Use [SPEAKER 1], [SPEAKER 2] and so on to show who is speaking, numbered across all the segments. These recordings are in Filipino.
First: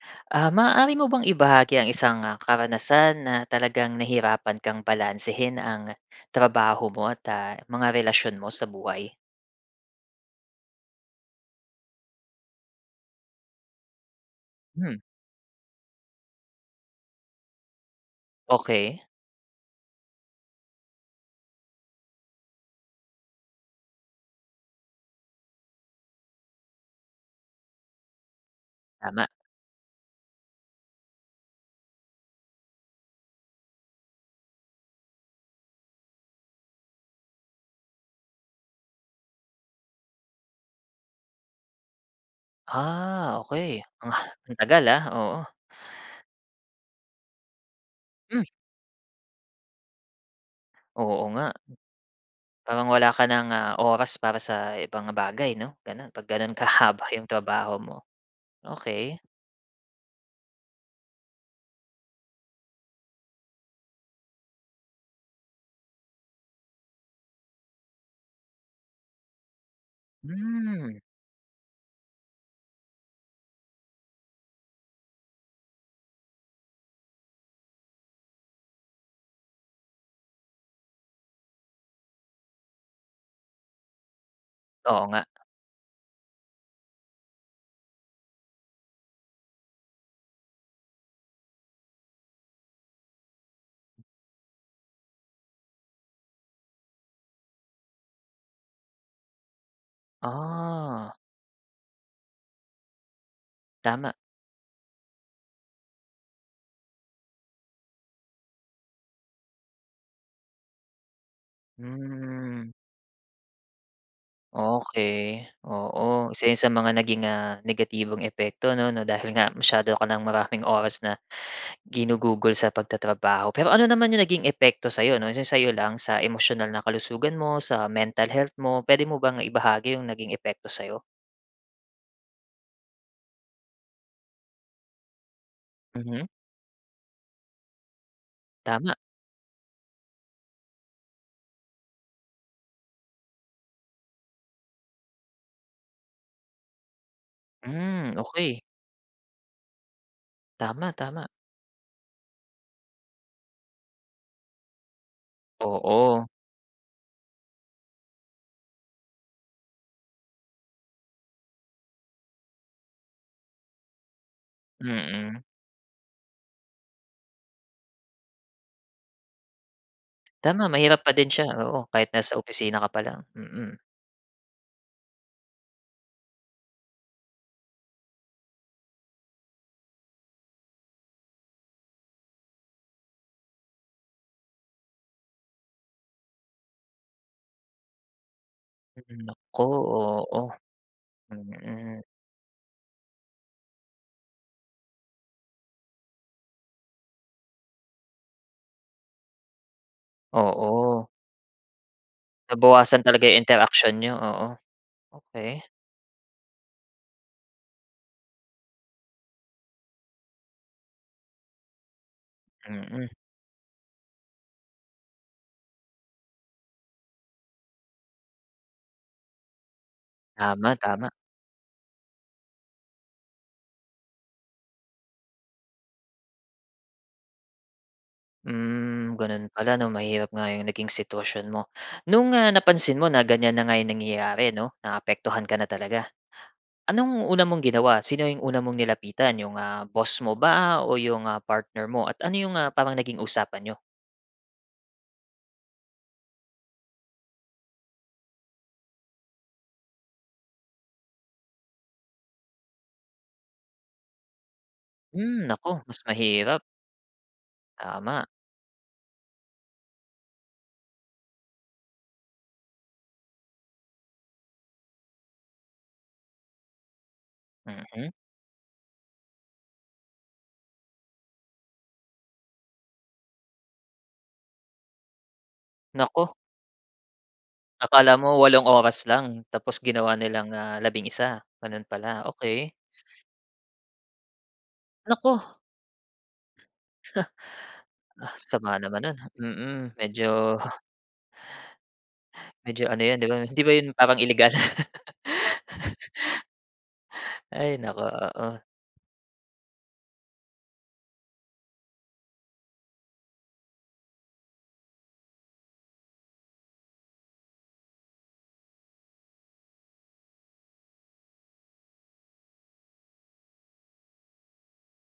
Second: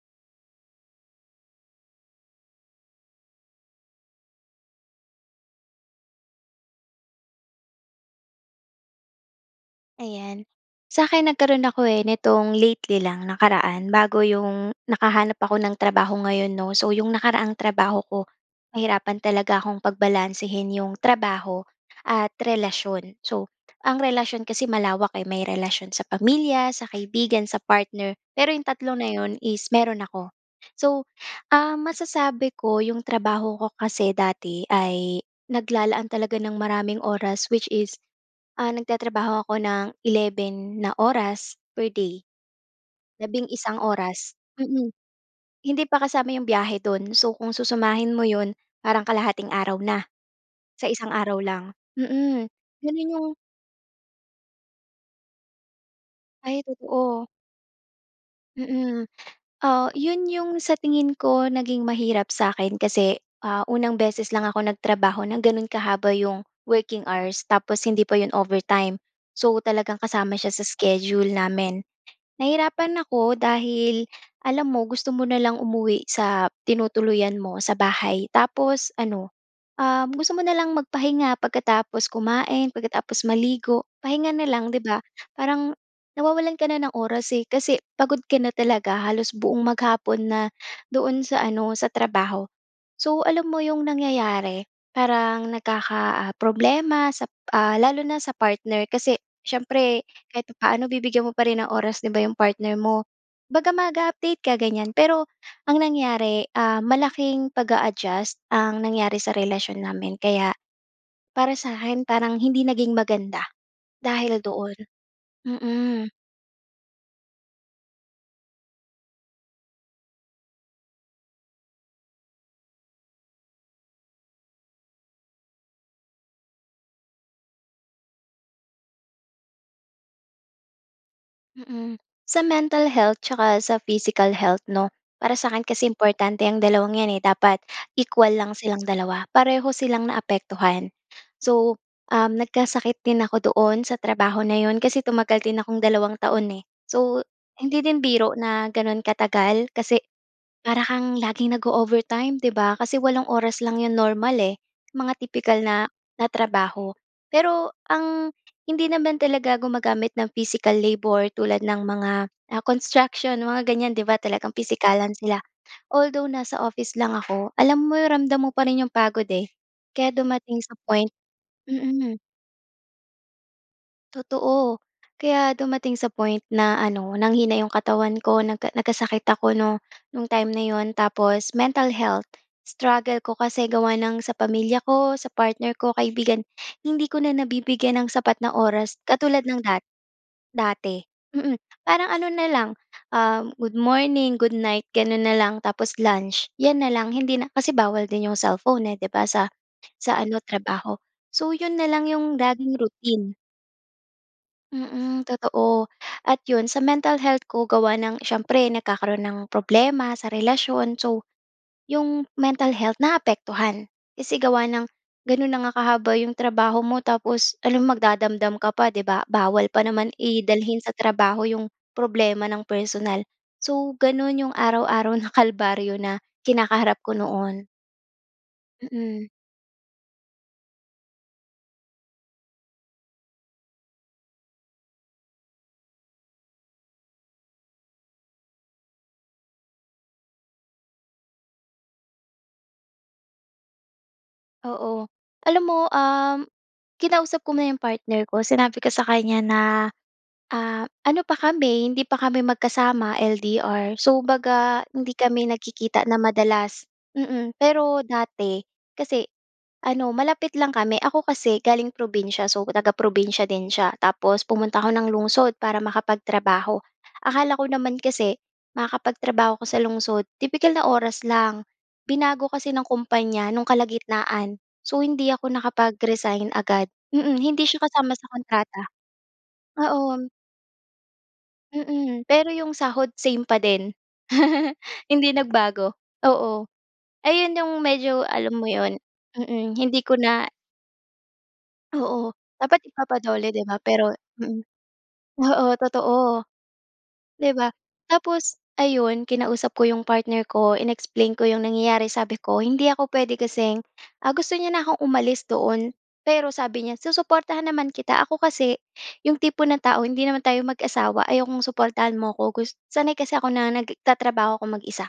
[SPEAKER 1] Ah, maaari mo bang ibahagi ang isang, ah, karanasan na talagang nahirapan kang balansehin ang trabaho mo at, ah, mga relasyon mo sa buhay?
[SPEAKER 2] Ayan, sa'kin nagkaroon ako eh, nitong lately lang, nakaraan, bago yung
[SPEAKER 1] Hmm.
[SPEAKER 2] nakahanap ako ng trabaho ngayon, 'no? So, yung nakaraang trabaho ko
[SPEAKER 1] Okey.
[SPEAKER 2] nahirapan talaga akong pagbalansehin yung trabaho at relasyon. So, ang relasyon kasi malawak, eh. May relasyon sa pamilya, sa kaibigan, sa partner pero yung tatlo na
[SPEAKER 1] Tama.
[SPEAKER 2] 'yon is meron ako. So, ah, masasabi ko yung trabaho ko kasi dati ay naglalaan talaga ng maraming oras which is, ah, nagtatrabaho ako nang 11 na oras per day.
[SPEAKER 1] Ah,
[SPEAKER 2] Labing-isang
[SPEAKER 1] okey.
[SPEAKER 2] oras,
[SPEAKER 1] Ang tagal
[SPEAKER 2] mm.
[SPEAKER 1] ah? Oo.
[SPEAKER 2] Hindi pa kasama yung biyahe do'n. So, kung susumahin mo
[SPEAKER 1] Hmm.
[SPEAKER 2] 'yon parang kalahating araw na sa isang
[SPEAKER 1] Oo
[SPEAKER 2] araw
[SPEAKER 1] nga.
[SPEAKER 2] lang, mm.
[SPEAKER 1] Parang wala
[SPEAKER 2] Gano'n
[SPEAKER 1] ka
[SPEAKER 2] yung
[SPEAKER 1] ng, ah, oras para sa ibang bagay, 'no? Gano'n. 'Pag gano'n
[SPEAKER 2] Ay,
[SPEAKER 1] kahaba yung
[SPEAKER 2] totoo.
[SPEAKER 1] trabaho mo.
[SPEAKER 2] Mm.
[SPEAKER 1] Okey.
[SPEAKER 2] Ah, 'yon yung sa tingin ko naging mahirap sa'kin kasi, ah, unang beses lang ako nagtrabaho ng gano'n kahaba yung working hours tapos hindi pa 'yon overtime. So, talagang kasama siya sa
[SPEAKER 1] Hmm.
[SPEAKER 2] schedule namin. Nahirapan ako dahil alam mo gusto mo na lang umuwi sa tinutuluyan mo, sa bahay. Tapos ano, um, gusto mo na lang magpahinga pagkatapos kumain, pagkatapos maligo, pahinga na lang, 'di ba?
[SPEAKER 1] Oo nga.
[SPEAKER 2] Parang nawawalan ka na ng oras, eh. Kasi pagod ka na talaga halos buong maghapon na doon sa ano, sa trabaho. So, alam mo yung nangyayari, parang nagkaka, ah, problema sa, ah lalo na sa partner. Kasi siyempre kahit paano
[SPEAKER 1] Ah.
[SPEAKER 2] bibigyan mo pa rin ng oras, 'di ba, yung partner mo? Kumbaga
[SPEAKER 1] Tama.
[SPEAKER 2] mag-a-update ka, ganyan. Pero ang nangyari, ah, malaking pag-a-adjust ang nangyari sa relasyon namin kaya para sa'kin parang hindi
[SPEAKER 1] Hmm.
[SPEAKER 2] naging maganda dahil doon.
[SPEAKER 1] Okey.
[SPEAKER 2] Mm.
[SPEAKER 1] Oo, isa 'yon sa mga naging, ah, negatibong epekto, 'no? Na dahil nga masyado ka ng maraming oras na ginugugol sa pagtatrabaho. Pero ano naman yung naging epekto sa'yo 'no, yung sa'yo lang, sa emosyonal na kalusugan mo, sa mental health mo, puwede mo bang ibahagi yung naging epekto sa'yo?
[SPEAKER 2] Mm. Sa mental health tsaka sa physical health, 'no, para sa'kin kasi
[SPEAKER 1] Mhm.
[SPEAKER 2] importante yang dalawang 'yan eh. Dapat equal lang silang
[SPEAKER 1] Tama.
[SPEAKER 2] dalawa. Pareho silang naapektuhan. So, um, nagkasakit din ako doon sa trabaho na 'yon kasi tumagal din akong dalawang taon eh. So, hindi din
[SPEAKER 1] Hmm,
[SPEAKER 2] biro
[SPEAKER 1] okey.
[SPEAKER 2] na gano'n katagal kasi para
[SPEAKER 1] Tama,
[SPEAKER 2] kang
[SPEAKER 1] tama.
[SPEAKER 2] laging nag-o-overtime, 'di ba? Kasi walong oras lang 'yong normal eh, mga tipikal na
[SPEAKER 1] Oo.
[SPEAKER 2] na trabaho. Pero ang hindi naman talaga gumagamit ng physical labor tulad ng mga, ah, construction, mga ganyan, 'di ba, talagang pisikalan sila.
[SPEAKER 1] Mm.
[SPEAKER 2] Although nasa office lang ako, alam mo ramdam mo pa rin 'yong pagod eh. Kaya dumating
[SPEAKER 1] Tama,
[SPEAKER 2] sa
[SPEAKER 1] mahirap
[SPEAKER 2] point
[SPEAKER 1] pa din siya, oo. Kahit
[SPEAKER 2] mm.
[SPEAKER 1] nasa opisina ka pa lang, mm.
[SPEAKER 2] Totoo. Kaya dumating sa point na ano, nanghina 'yong katawan ko, nagka nagkasakit ako 'no, no'ng time na 'yon. Tapos mental health. Struggle ko kasi gawa ng sa pamilya ko, sa partner ko, kaibigan. Hindi ko na nabibigyan ng sapat na oras
[SPEAKER 1] Mm.
[SPEAKER 2] katulad
[SPEAKER 1] Naku!
[SPEAKER 2] ng dat
[SPEAKER 1] Oo.
[SPEAKER 2] dati. Mm.
[SPEAKER 1] Mm.
[SPEAKER 2] Parang ano na lang, um, "Good morning, goodnight," gano'n na lang. Tapos lunch. 'Yan na lang hindi na kasi bawal din 'yong cellphone eh, 'di ba, sa sa ano, trabaho.
[SPEAKER 1] Oo.
[SPEAKER 2] So, 'yon na lang 'yong laging
[SPEAKER 1] Nabawasan talaga
[SPEAKER 2] routine.
[SPEAKER 1] 'yong interaksiyon n'yo, oo.
[SPEAKER 2] Mm.
[SPEAKER 1] Okey.
[SPEAKER 2] Totoo. At 'yon, sa mental health ko gawa ng siyempre nagkakaroon ng problema sa relasyon. So, 'yong mental health,
[SPEAKER 1] Mm.
[SPEAKER 2] naapektuhan. Kasi gawa ng gano'n na nga kahaba 'yong trabaho mo tapos alangan magdadamdam ka pa, 'di ba? Bawal pa naman i
[SPEAKER 1] Tama,
[SPEAKER 2] dalhin sa
[SPEAKER 1] tama.
[SPEAKER 2] trabaho 'yong problema ng personal. So, gano'n 'yong araw-araw na kalbaryo na kinakaharap ko noon.
[SPEAKER 1] Hmm,
[SPEAKER 2] Mm.
[SPEAKER 1] gano'n pala 'no? Mahirap nga 'yong naging sitwasyon mo. No'ng, ah, napansin mo na ganyan na nga 'yong nangyayari 'no, naapektuhan ka na talaga, anong una mong ginawa? Sino 'yong una mong nilapitan? 'Yong, ah, boss mo ba o 'yong, ah, partner mo? At ano 'yong mga parang naging usapan n'yo?
[SPEAKER 2] Oo. Alam mo, um, kinausap ko muna 'yong partner ko, sinabi ko sa kanya na, ah, ano pa kami, hindi pa kami magkasama, LDR. So, 'baga hindi
[SPEAKER 1] Hmm,
[SPEAKER 2] kami
[SPEAKER 1] naku, mas
[SPEAKER 2] nagkikita na
[SPEAKER 1] mahirap.
[SPEAKER 2] madalas, mm. Pero
[SPEAKER 1] Tama.
[SPEAKER 2] dati kasi ano, malapit lang kami. Ako kasi, galing probinsiya. So, taga-probinsiya din siya. Tapos pumunta ako ng lungsod para makapagtrabaho. Akala ko naman
[SPEAKER 1] Mm.
[SPEAKER 2] kasi makakapagtrabaho ako sa lungsod, tipikal na oras lang. Binago kasi ng kumpanya no'ng kalagitnaan. So, hindi ako
[SPEAKER 1] Naku.
[SPEAKER 2] nakapag-resign agad. Mm. Hindi siya kasama
[SPEAKER 1] Akala
[SPEAKER 2] sa
[SPEAKER 1] mo walong
[SPEAKER 2] kontrata.
[SPEAKER 1] oras lang tapos ginawa
[SPEAKER 2] Oo.
[SPEAKER 1] nilang, ah, labing-isa, gano'n pala.
[SPEAKER 2] Mm. Pero
[SPEAKER 1] Okey.
[SPEAKER 2] 'yong sahod same pa din. Hindi
[SPEAKER 1] Naku!
[SPEAKER 2] nagbago. Oo. Ayon 'yong medyo
[SPEAKER 1] Ah,
[SPEAKER 2] alam mo
[SPEAKER 1] sama
[SPEAKER 2] 'yon?
[SPEAKER 1] naman 'non.
[SPEAKER 2] Mm.
[SPEAKER 1] Mm.
[SPEAKER 2] Hindi ko na
[SPEAKER 1] Medyo
[SPEAKER 2] Oo.
[SPEAKER 1] medyo
[SPEAKER 2] Dapat
[SPEAKER 1] ano yun 'di ba?
[SPEAKER 2] ipapa-DOLE
[SPEAKER 1] Hindi
[SPEAKER 2] 'di
[SPEAKER 1] ba
[SPEAKER 2] ba?
[SPEAKER 1] yun
[SPEAKER 2] Pero
[SPEAKER 1] parang illegal?
[SPEAKER 2] mm. Oo, totoo, 'di ba?
[SPEAKER 1] Ay, naku, oo.
[SPEAKER 2] Tapos ayun, kinausap ko 'yong partner ko, in-explain ko 'yong nangyayari. Sabi ko, "Hindi ako pwede kasing" ah, gusto niya na akong umalis doon. Pero sabi niya, "Susuportahan naman kita." Ako kasi, 'yong tipo ng tao "Hindi naman tayo mag-asawa, ayaw kong suportahan mo ko gus" sanay kasi ako na nagtatrabaho ako mag-isa.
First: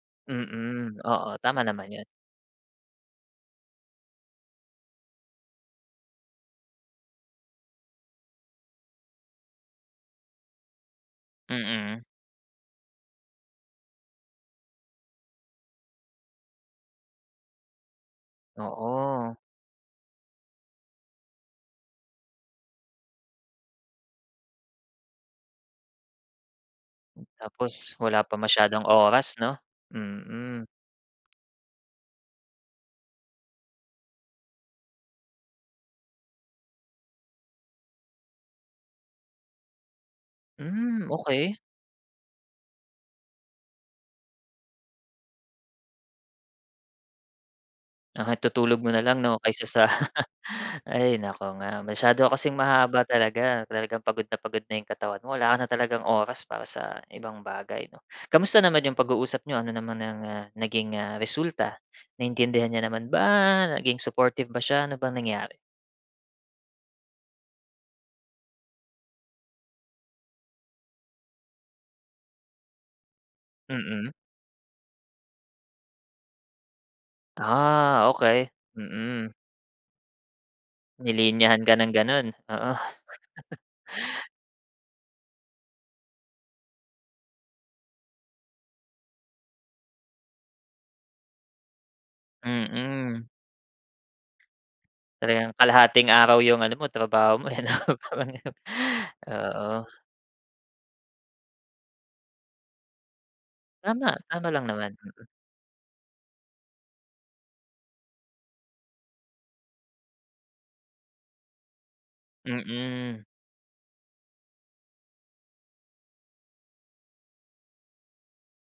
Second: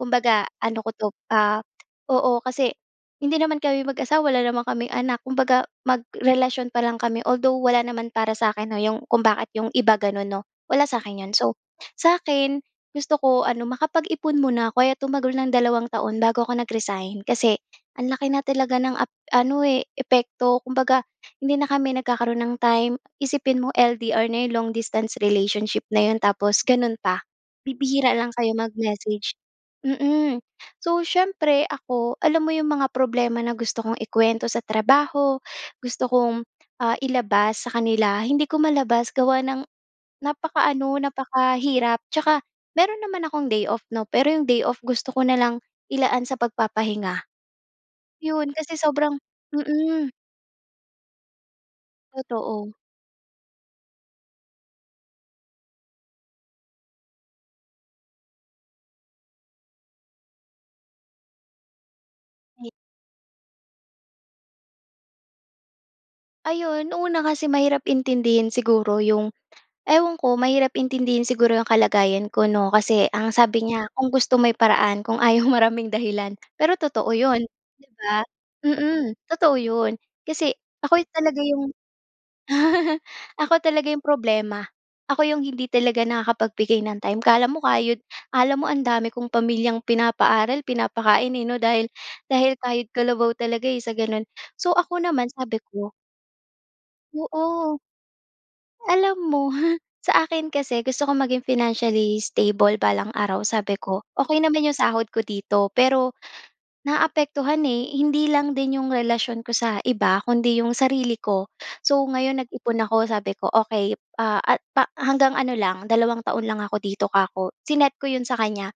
[SPEAKER 2] Kumbaga, ano ko
[SPEAKER 1] Mm.
[SPEAKER 2] 'to,
[SPEAKER 1] Oo,
[SPEAKER 2] ah,
[SPEAKER 1] tama naman 'yon.
[SPEAKER 2] oo, kasi hindi naman kami mag-asawa, wala naman kaming anak. Kumbaga, magkarelasyon pa lang kami. Although wala naman para sa akin 'no, 'yong kung bakit 'yong iba gano'n 'no? Wala sa'kin 'yon. So,
[SPEAKER 1] Mm.
[SPEAKER 2] sa'kin gusto ko ano, makapag-ipon muna ko. Kaya tumagal ng dalawang taon bago ako nag-resign. Kasi ang laki na talaga ng ap
[SPEAKER 1] Oo.
[SPEAKER 2] ano eh, epekto. Kumbaga, hindi na kami nagkakaroon ng time. Isipin mo, LDR na 'yon, long-distance relationship na 'yon tapos gano'n pa.
[SPEAKER 1] Tapos
[SPEAKER 2] Bibihira
[SPEAKER 1] wala
[SPEAKER 2] lang
[SPEAKER 1] pa
[SPEAKER 2] kayo
[SPEAKER 1] masyadong
[SPEAKER 2] mag-message.
[SPEAKER 1] oras 'no?
[SPEAKER 2] Mm.
[SPEAKER 1] Mm.
[SPEAKER 2] So, siyempre ako, alam mo 'yong mga problema na gusto kong ikuwento sa trabaho, gusto kong, ah, ilabas sa kanila, hindi ko malabas gawa ng napakaano,
[SPEAKER 1] Hmm, okey.
[SPEAKER 2] napakahirap. Tsaka meron naman akong day-off 'no, pero 'yong day-off, gusto ko nalang ilaan sa pagpapahinga.
[SPEAKER 1] Lahat
[SPEAKER 2] 'Yon, kasi
[SPEAKER 1] itutulog mo
[SPEAKER 2] sobrang
[SPEAKER 1] nalang 'no, kaysa sa
[SPEAKER 2] mm.
[SPEAKER 1] Ay, naku nga! Masyado ka kasing
[SPEAKER 2] Totoo.
[SPEAKER 1] mahaba talaga. Talagang pagod na pagod na 'yong katawan mo. Wala ka na talagang oras para sa ibang bagay 'no? Kumusta naman 'yong pag-uusap niyo? Ano naman ang, ah, naging, ah, resulta? Naintindihan
[SPEAKER 2] [unintelligible]
[SPEAKER 1] niya naman ba? Naging supportive ba siya? Ano bang nangyari?
[SPEAKER 2] Ayun. Una, kasi mahirap intindihin siguro 'yong ewan ko, mahirap intindihin siguro 'yong kalagayan ko, 'no? Kasi ang sabi niya, "Kung
[SPEAKER 1] Mm.
[SPEAKER 2] gusto may paraan, kung ayaw maraming dahilan." Pero totoo 'yon, 'di
[SPEAKER 1] Ah,
[SPEAKER 2] ba?
[SPEAKER 1] okey.
[SPEAKER 2] Mm,
[SPEAKER 1] Mm.
[SPEAKER 2] totoo 'yon. Kasi ako talaga
[SPEAKER 1] Nilinyahan
[SPEAKER 2] 'yong
[SPEAKER 1] ka ng ganun. Oo.
[SPEAKER 2] ako talaga yung problema. Ako yung hindi talaga nakakapagbigay ng time. ‘Kala mo kayod akala mo ang dami kong pamilyang pinapaaral, pinapakain, eh, ‘no. Dahil dahil kayod
[SPEAKER 1] Mm.
[SPEAKER 2] kalabaw talaga, eh, sa ganun. So, ako naman
[SPEAKER 1] Talagang
[SPEAKER 2] sabi ko
[SPEAKER 1] kalahating araw 'yong ano mo, trabaho mo eh ‘no?
[SPEAKER 2] Oo.
[SPEAKER 1] Parang ganun.
[SPEAKER 2] Alam mo,
[SPEAKER 1] Oo.
[SPEAKER 2] sa akin kasi, gusto ko maging financially stable balang araw. Sabi ko,
[SPEAKER 1] Tama,
[SPEAKER 2] okey
[SPEAKER 1] tama
[SPEAKER 2] naman
[SPEAKER 1] lang
[SPEAKER 2] yung
[SPEAKER 1] naman.
[SPEAKER 2] sahod ko
[SPEAKER 1] Mm.
[SPEAKER 2] dito, pero naapektuhan, eh, hindi lang din 'yong relasyon ko sa iba, kundi 'yong sarili ko. So ngayon, nag-ipon ako.
[SPEAKER 1] Mm.
[SPEAKER 2] Sabi ko, "Okey, ah, a pa hanggang ano lang, dalawang taon lang ako dito," kako. Sinet ko 'yon sa kanya.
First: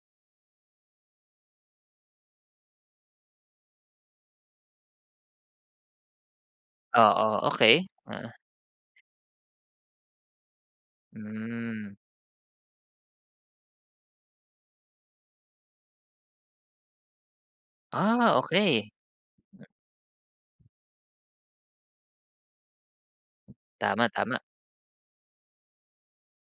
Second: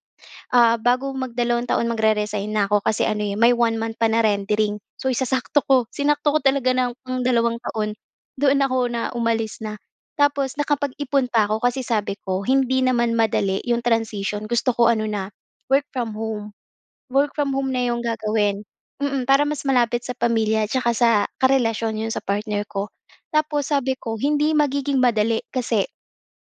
[SPEAKER 2] Ah, bago mag-dalawang taon, mag-re-resign na ako. Kasi ano eh, may 1 month pa na rendering. So isasakto ko. Sinakto ko talaga ng
[SPEAKER 1] Oo.
[SPEAKER 2] dalawang
[SPEAKER 1] Okey.
[SPEAKER 2] taon.
[SPEAKER 1] Uh-huh.
[SPEAKER 2] Doon ako na umalis na. Tapos nakapag-ipon pa ako. Kasi
[SPEAKER 1] Hmm.
[SPEAKER 2] sabi ko, "Hindi naman madali 'yong transition." Gusto ko ano na, work from home. Work from home na 'yong
[SPEAKER 1] Ah,
[SPEAKER 2] gagawin.
[SPEAKER 1] okey.
[SPEAKER 2] Mm, para mas malapit sa pamilya tsaka sa karelasyon, 'yon sa partner ko. Tapos sabi
[SPEAKER 1] Tama
[SPEAKER 2] ko,
[SPEAKER 1] tama.
[SPEAKER 2] "Hindi magiging madali kasi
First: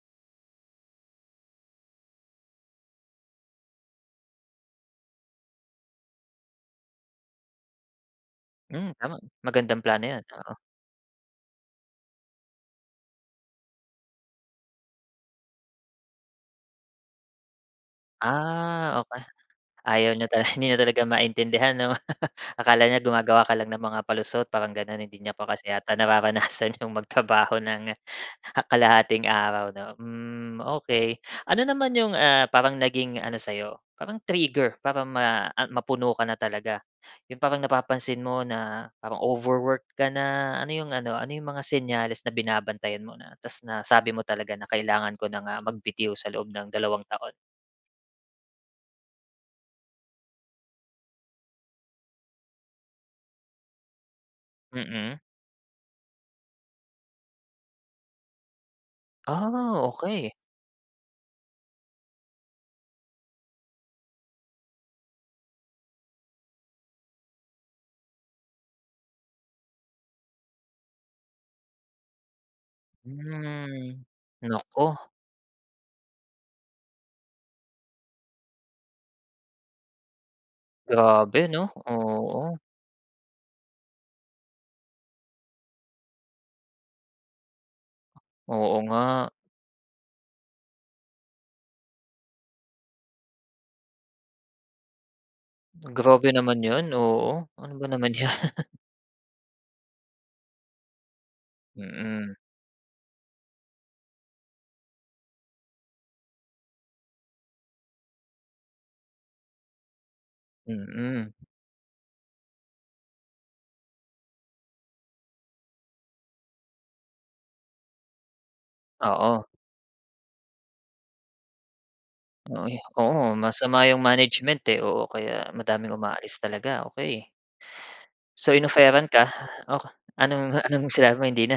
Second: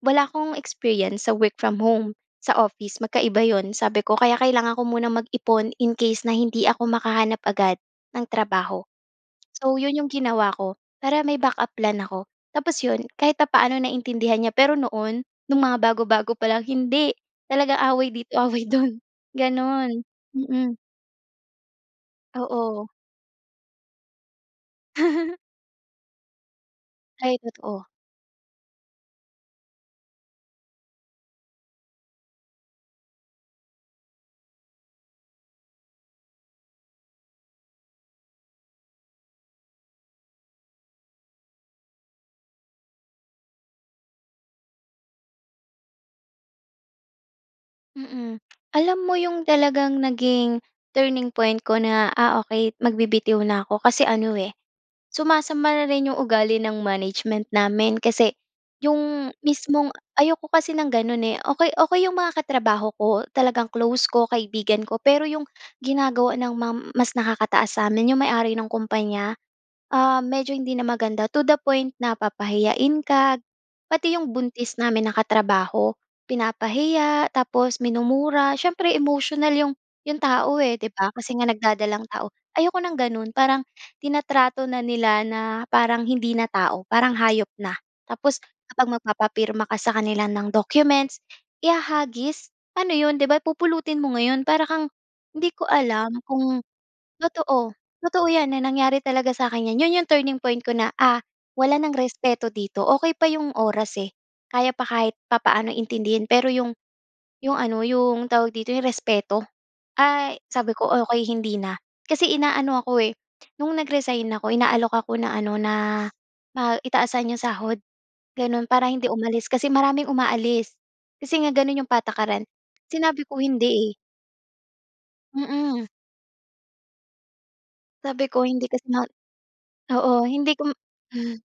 [SPEAKER 2] wala akong experience sa work from home, sa office. Magkaiba 'yon," sabi ko. Kaya kailangan ko munang mag-ipon, in case na hindi ako makahanap agad ng trabaho.
[SPEAKER 1] Hmm, tama.
[SPEAKER 2] So,
[SPEAKER 1] Magandang
[SPEAKER 2] yun
[SPEAKER 1] plano
[SPEAKER 2] yung
[SPEAKER 1] 'yan,
[SPEAKER 2] ginawa
[SPEAKER 1] oo.
[SPEAKER 2] ko para may backup plan ako. Tapos yun, kahit papaano naintindihan niya, pero noon, nung mga bago bago pa lang, hindi. Talagang away dito, away dun.
[SPEAKER 1] Ah, okey.
[SPEAKER 2] Ganun.
[SPEAKER 1] Ayaw niyo ta hindi
[SPEAKER 2] Mm.
[SPEAKER 1] na talaga maintindihan ‘no? Akala
[SPEAKER 2] Oo.
[SPEAKER 1] niya gumagawa ka lang ng mga palusot, parang gano'n. Hindi niya pa kasi yata nararanasan 'yong
[SPEAKER 2] Ay,
[SPEAKER 1] magtrabaho
[SPEAKER 2] totoo.
[SPEAKER 1] nang kalahating araw, 'no? Hmm, okey. Ano naman 'yong, ah, parang naging ano sa 'yo, parang trigger para ma a mapuno ka na talaga? 'Yong parang napapansin mo na parang overwork ka na, ano 'yong ano, ano 'yong mga senyales na binabantayan mo na ta’s nasabi mo talaga na kailangan ko na nga magbitiw sa loob ng dalawang taon?
[SPEAKER 2] Mm. Alam mo, ‘yong talagang naging turning point ko na, ah, okey, magbibitiw na ako, kasi ano, eh,
[SPEAKER 1] Mm.
[SPEAKER 2] sumasama na rin ‘yong ugali ng management namin. Kasi ‘yong
[SPEAKER 1] Ah,
[SPEAKER 2] mismong
[SPEAKER 1] okey.
[SPEAKER 2] ayoko kasi ng gano’n, eh. Okey okey ‘yong mga katrabaho ko, talagang close ko, kaibigan ko. Pero ‘yong ginagawa ng mam mas nakakataas sa'min, ‘yong may-ari ng kumpanya, ah, medyo hindi na maganda, to the point na papahiyain ka.
[SPEAKER 1] Hmm,
[SPEAKER 2] Pati ‘yong buntis
[SPEAKER 1] naku.
[SPEAKER 2] namin na katrabaho, pinapahiya, tapos minumura. Siyempre emosyonal ‘yong 'yong tao, eh, ‘di ba? Kasi nga
[SPEAKER 1] Grabe, 'no?
[SPEAKER 2] nagdadalang tao.
[SPEAKER 1] Oo.
[SPEAKER 2] Ayoko ng gano’n, parang tinatrato na nila na parang hindi na tao, parang hayop na. Tapos
[SPEAKER 1] Oo,
[SPEAKER 2] kapag
[SPEAKER 1] nga.
[SPEAKER 2] magpapapirma ka sa kanila ng documents, ihahagis. Ano ‘yon, ‘di ba, pupulutin mo ngayon, para kang hindi ko alam
[SPEAKER 1] Grabe naman
[SPEAKER 2] kung
[SPEAKER 1] 'yon, oo.
[SPEAKER 2] totoo
[SPEAKER 1] Ano ba naman
[SPEAKER 2] totoo
[SPEAKER 1] yan.
[SPEAKER 2] ‘yan na nangyari talaga sa akin ‘yan. ‘Yon ‘yong turning point ko na, ah, wala nang
[SPEAKER 1] Mm.
[SPEAKER 2] respeto dito. Okey pa ‘yong oras, eh, kaya pa kahit papaano intindihin, pero ‘yong ‘yong ano ‘yong tawag dito ‘yong respeto, ay sabi ko, "Okey,
[SPEAKER 1] Mm.
[SPEAKER 2] hindi na." Kasi inaano ako, eh, no’ng nag-resign ako, inaalok ako na, ano na, ma i taasan ‘yong sahod, gano’n, para hindi
[SPEAKER 1] Oo.
[SPEAKER 2] umalis. Kasi maraming umaalis, kasi nga gano’n ‘yong patakaran.
[SPEAKER 1] Oo, eh,
[SPEAKER 2] Sinabi ko
[SPEAKER 1] oo, masama
[SPEAKER 2] hindi, eh.
[SPEAKER 1] 'yong management, eh, oo, kaya
[SPEAKER 2] Mm.
[SPEAKER 1] madaming umaalis talaga, okey.
[SPEAKER 2] Sabi ko
[SPEAKER 1] So
[SPEAKER 2] hindi kasi nga
[SPEAKER 1] in-offeran ka oh,
[SPEAKER 2] Oo, hindi
[SPEAKER 1] anong
[SPEAKER 2] ko
[SPEAKER 1] anong sinabi mo,
[SPEAKER 2] hmm.
[SPEAKER 1] hindi na?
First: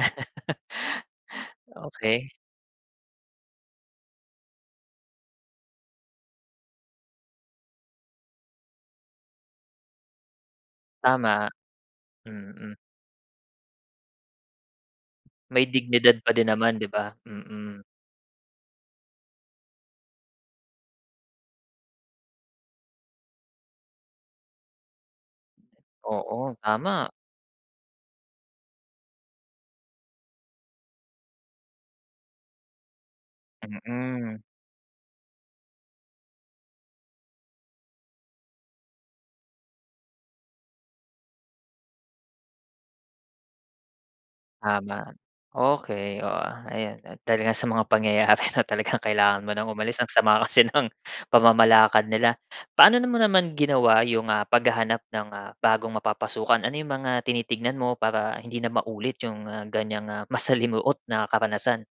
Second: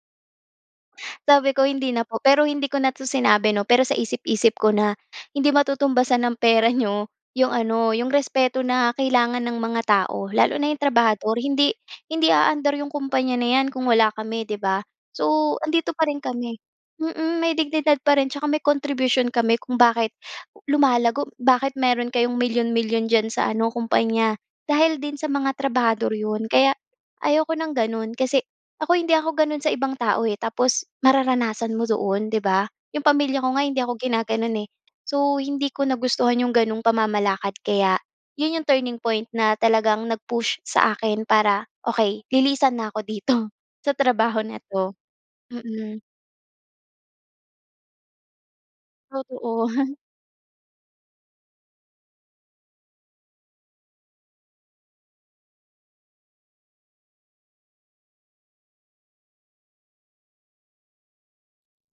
[SPEAKER 2] Sabi ko, "Hindi na po."
[SPEAKER 1] Okey.
[SPEAKER 2] Pero hindi ko na 'to sinabi, ‘no, pero sa isip-isip ko na, "Hindi matutumbasan ng pera niyo ‘yong ano, ‘yong respeto na kailangan ng mga tao, lalo na ‘yong trabahador."
[SPEAKER 1] Tama.
[SPEAKER 2] Hindi hindi
[SPEAKER 1] Mm
[SPEAKER 2] aandar ‘yong kumpanya na ‘yan kung wala kami, ‘di ba? So
[SPEAKER 1] May
[SPEAKER 2] ‘andito pa
[SPEAKER 1] dignidad
[SPEAKER 2] rin
[SPEAKER 1] pa din
[SPEAKER 2] kami
[SPEAKER 1] naman, 'di ba?
[SPEAKER 2] mm, may
[SPEAKER 1] Mm.
[SPEAKER 2] dignidad pa rin 'tsaka may contribution kami kung bakit lumalago, bakit meron kayong milyon-milyon diyan sa ano, kumpanya, dahil din sa mga trabahador 'yon.
[SPEAKER 1] Oo,
[SPEAKER 2] Kaya,
[SPEAKER 1] tama.
[SPEAKER 2] ayaw ko ng gano’n, kasi ako, hindi ako gano’n sa ibang tao, eh, tapos mararanasan mo doon, ‘di ba? ‘Yong pamilya ko nga, hindi ako
[SPEAKER 1] Mm.
[SPEAKER 2] ginagano’n, eh. So, hindi ko nagustuhan ‘yong gano’ng pamamalakad. Kaya ‘yon ‘yong turning point na talagang nag-push sa akin para, "Okey, lilisan na ako dito, sa trabaho na ‘to."
[SPEAKER 1] Tama,
[SPEAKER 2] Mm.
[SPEAKER 1] okey. O, ah, ayan at talaga sa mga pangyayari na talagang kailangan mo
[SPEAKER 2] Totoo.
[SPEAKER 1] ng umalis, ang sama kasi ng pamamalakad nila. Paano na mo naman ginawa 'yong, ah, paghahanap ng, ah, bagong mapapasukan? Ano 'yong mga tinitignan mo para hindi na maulit 'yong, ah, ganyang, ah, masalimuot na karanasan?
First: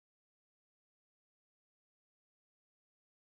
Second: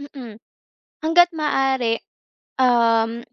[SPEAKER 2] Mm. Hangga't maaari, um,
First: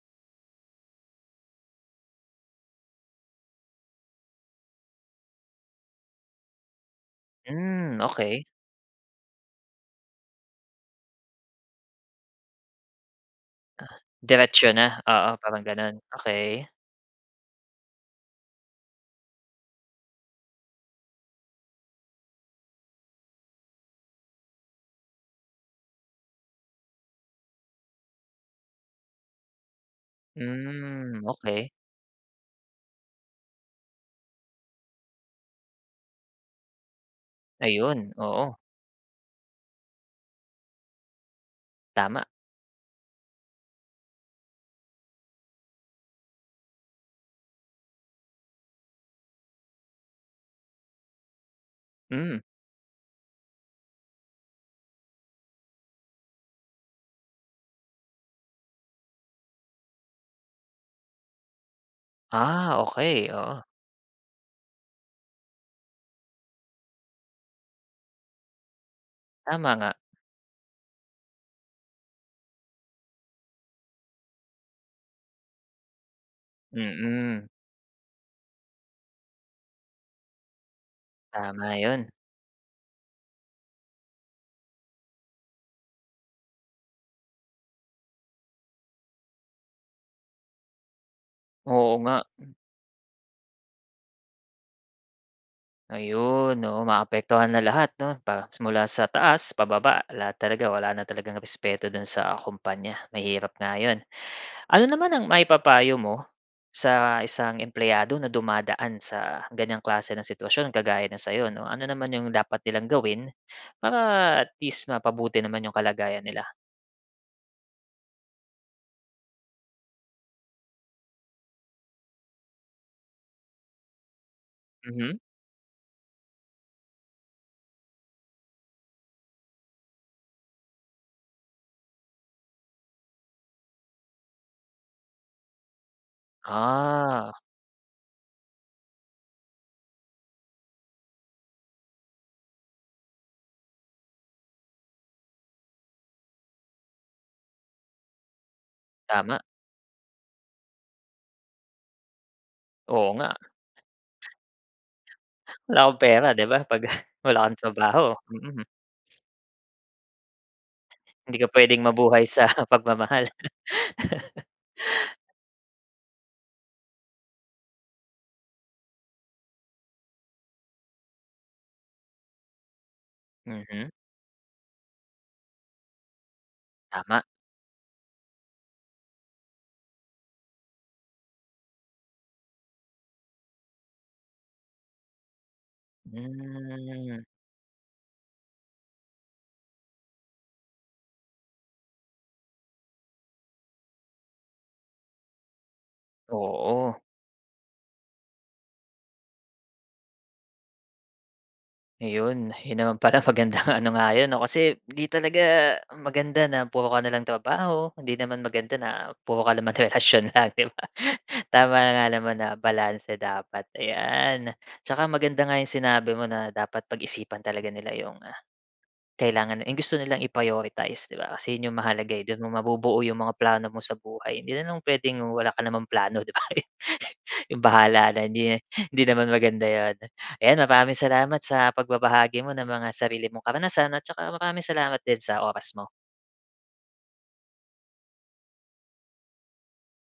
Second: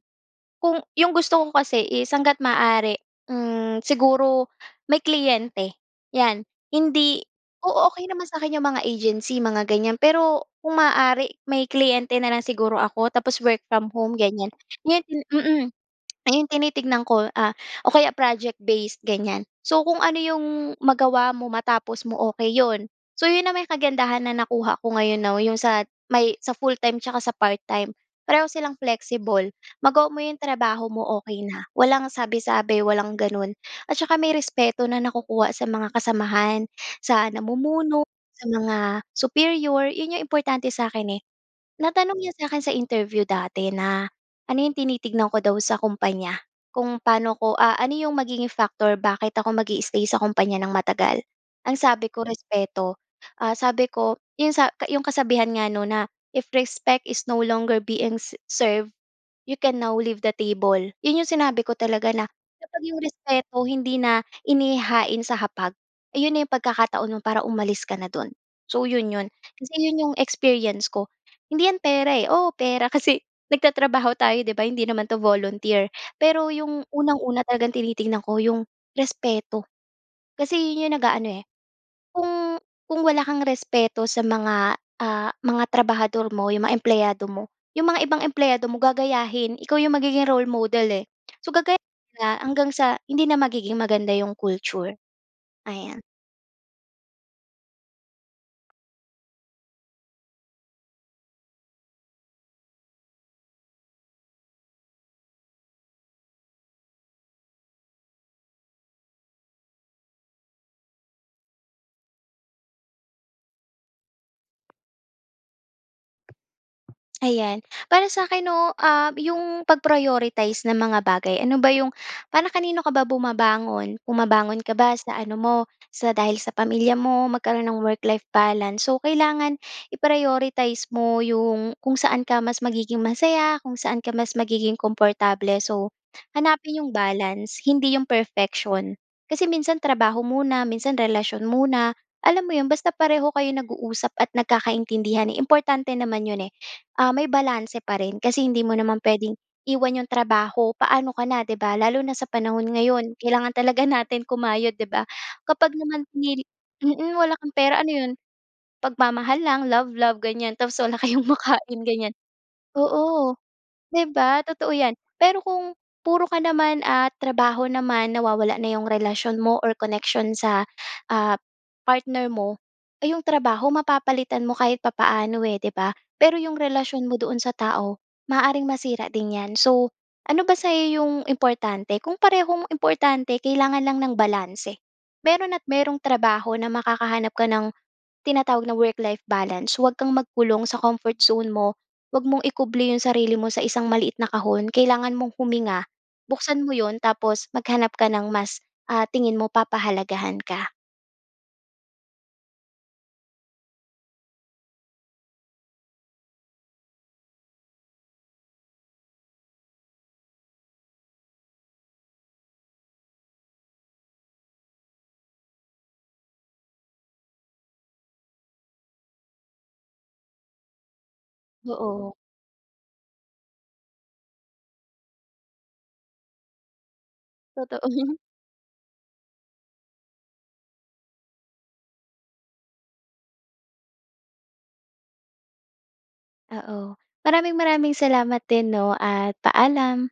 [SPEAKER 2] kung ‘yong gusto ko kasi is hangga't maaari, hmm, siguro may kliyente ‘yan. Hindi oo,
[SPEAKER 1] Hmm,
[SPEAKER 2] okey naman
[SPEAKER 1] okey.
[SPEAKER 2] sa'kin ‘yong mga agency, mga ganyan, pero kung maaari, may kliyente na lang siguro ako, tapos work from
[SPEAKER 1] Ah,
[SPEAKER 2] home, ganyan.
[SPEAKER 1] diretso na,
[SPEAKER 2] Ngayon
[SPEAKER 1] oo parang
[SPEAKER 2] mm,
[SPEAKER 1] gano'n,
[SPEAKER 2] ngayon
[SPEAKER 1] okey.
[SPEAKER 2] tinitignan ko, ah, o kaya project-based, ganyan. So kung ano ‘yong magawa mo, matapos mo, okey ‘yon. So ‘yon naman 'yong kagandahan na nakuha ko ngayon now, ‘yong sa may, sa full-time tsaka sa part-time, pareho silang flexible. Magawa mo ‘yong trabaho mo,
[SPEAKER 1] Hmm,
[SPEAKER 2] okey na,
[SPEAKER 1] okey.
[SPEAKER 2] walang sabi-sabi, walang gano’n, at tsaka may respeto na nakukuha sa mga kasamahan, sa namumuno,
[SPEAKER 1] Ayon,
[SPEAKER 2] sa
[SPEAKER 1] oo.
[SPEAKER 2] mga superior, yon ‘yong importante sa’kin, eh. Natanong
[SPEAKER 1] Tama.
[SPEAKER 2] niya sa akin sa interview dati na, ano ‘yong tinitignan ko daw sa kumpanya, kung paano ko ah, ano ‘yong magiging factor bakit ako mag-i-stay sa kumpanya nang matagal. Ang sabi ko,
[SPEAKER 1] Hmm.
[SPEAKER 2] "Respeto." Ah, sabi ko, ‘yong sa ka ‘yong kasabihan nga, 'no, na, "If respect is no longer being served, you can now leave the table." ‘Yon ‘yong sinabi ko talaga na,
[SPEAKER 1] Ah,
[SPEAKER 2] kapag ‘yong
[SPEAKER 1] okey, oo.
[SPEAKER 2] respeto hindi na inihahain sa hapag, ayon na ‘yong pagkakataon mo para umalis ka na do’n. So, ‘yon ‘yon,
[SPEAKER 1] Tama
[SPEAKER 2] kasi
[SPEAKER 1] nga.
[SPEAKER 2] ‘yon ‘yong experience ko. Hindi ‘yan pera, eh, oo, pera kasi nagtatrabaho tayo, ‘di ba, hindi naman ‘to volunteer. Pero ‘yong unang-una
[SPEAKER 1] Mm.
[SPEAKER 2] talagang tinitingnan ko, ‘yong respeto, kasi ‘yon ‘yong nag-aano, eh,
[SPEAKER 1] Tama 'yon.
[SPEAKER 2] Kung kung wala kang respeto sa mga, ah, mga trabahador mo, 'yong mga empleyado mo, yong mga ibang empleyado mo, gagayahin. Ikaw 'yong magiging role model, eh. So gagayahin
[SPEAKER 1] Oo nga.
[SPEAKER 2] nila,
[SPEAKER 1] Hmm.
[SPEAKER 2] hanggang sa hindi na magiging maganda 'yong culture, ayan.
[SPEAKER 1] Ayon, oo, maapektuhan na lahat, ‘no, pa mula sa taas pababa. Lahat talaga, wala na talagang respeto do’n sa kompanya. Mahirap nga ’yon. Ano naman ang maipapayo mo, sa isang empleyado na dumadaan sa ganyang klase ng sitwasyon, kagaya ng sa’yo, ‘no? Ano naman ’yong dapat nilang gawin para, at least, mapabuti naman ’yong kalagayan nila?
[SPEAKER 2] Ayan. Para sa akin, no, ah, 'yong pag-prioritize ng mga bagay. Ano ba 'yong para kanino ka ba bumabangon? Bumabangon ka ba sa
[SPEAKER 1] Mhm.
[SPEAKER 2] ano mo, sa dahil sa pamilya mo? Magkaroon ng work-life balance, so kailangan i-prioritize mo 'yong kung saan ka mas magiging masaya, kung saan ka mas magiging komportable. So, hanapin 'yong
[SPEAKER 1] Ah.
[SPEAKER 2] balance, hindi 'yong perfection. Kasi minsan trabaho muna, minsan relasyon muna, alam mo 'yon? Basta pareho kayo nag-uusap at nagkakaintindihan, importante naman 'yon, eh. Ah, may balanse pa rin kasi hindi mo naman puwedeng
[SPEAKER 1] Tama.
[SPEAKER 2] iwan 'yong trabaho. Paano ka na, 'di ba, lalo na sa panahon
[SPEAKER 1] Oo
[SPEAKER 2] ngayon?
[SPEAKER 1] nga.
[SPEAKER 2] Kailangan talaga natin kumayod, 'di ba? Kapag
[SPEAKER 1] Wala kang
[SPEAKER 2] naman
[SPEAKER 1] pera
[SPEAKER 2] pinili
[SPEAKER 1] 'di ba? 'Pag
[SPEAKER 2] mm, wala
[SPEAKER 1] wala
[SPEAKER 2] kang
[SPEAKER 1] kang
[SPEAKER 2] pera, ano 'yon?
[SPEAKER 1] trabaho. Mm.
[SPEAKER 2] Pagmamahal lang, love love, ganyan tapos wala kayong
[SPEAKER 1] Hindi ka
[SPEAKER 2] makain,
[SPEAKER 1] pwedeng
[SPEAKER 2] ganyan.
[SPEAKER 1] mabuhay sa pagmamahal
[SPEAKER 2] Oo, 'di ba? Totoo 'yan. Pero kung puro ka naman, ah, trabaho naman, nawawala na 'yong relasyon mo or connection sa, ah, partner mo, eh, 'yong trabaho
[SPEAKER 1] Mhm.
[SPEAKER 2] mapapalitan mo kahit papaano, eh, 'di ba? Pero 'yong relasyon mo
[SPEAKER 1] Tama.
[SPEAKER 2] doon sa tao, maaaring masira din 'yan. So, ano ba sa 'yo 'yong importante? Kung parehong importante kailangan lang ng balanse. Meron at merong trabaho na
[SPEAKER 1] Hmm.
[SPEAKER 2] makakahanap ka ng tinatawag na work-life balance. Huwag kang magkulong sa comfort zone mo. Huwag mong ikubli 'yong sarili mo sa isang maliit na kahon. Kailangan mong huminga, buksan mo 'yon,
[SPEAKER 1] Oo.
[SPEAKER 2] tapos maghanap ka ng mas, ah, tingin mo papahalagahan ka.
[SPEAKER 1] ‘Yon, ‘yon naman pala, magandang ano nga ‘yon, 'no, kasi ‘di talaga maganda na puro ka na lang trabaho. Hindi naman maganda na puro ka naman relasyon lang, ‘di ba? Tama nga naman na balanse dapat, ayan. Tsaka maganda nga ‘yong sinabi mo na dapat pag-isipan talaga nila ‘yong kailangan, ‘yong gusto nilang i-prioritize, ‘di ba? Kasi ‘yon ‘yong mahalaga,
[SPEAKER 2] Oo.
[SPEAKER 1] eh. Do’n mo mabubuo ‘yong mga plano mo sa buhay. Hindi naman puwedeng wala ka namang plano, ‘di ba? ‘Yong bahala
[SPEAKER 2] Totoo.
[SPEAKER 1] na, hindi, hindi naman maganda ‘yon. Ayan, maraming salamat sa pagbabahagi mo ng mga sarili mong karanasan, at tsaka maraming salamat din sa oras mo.
[SPEAKER 2] Oo. Maraming maraming salamat din 'no, at paalam.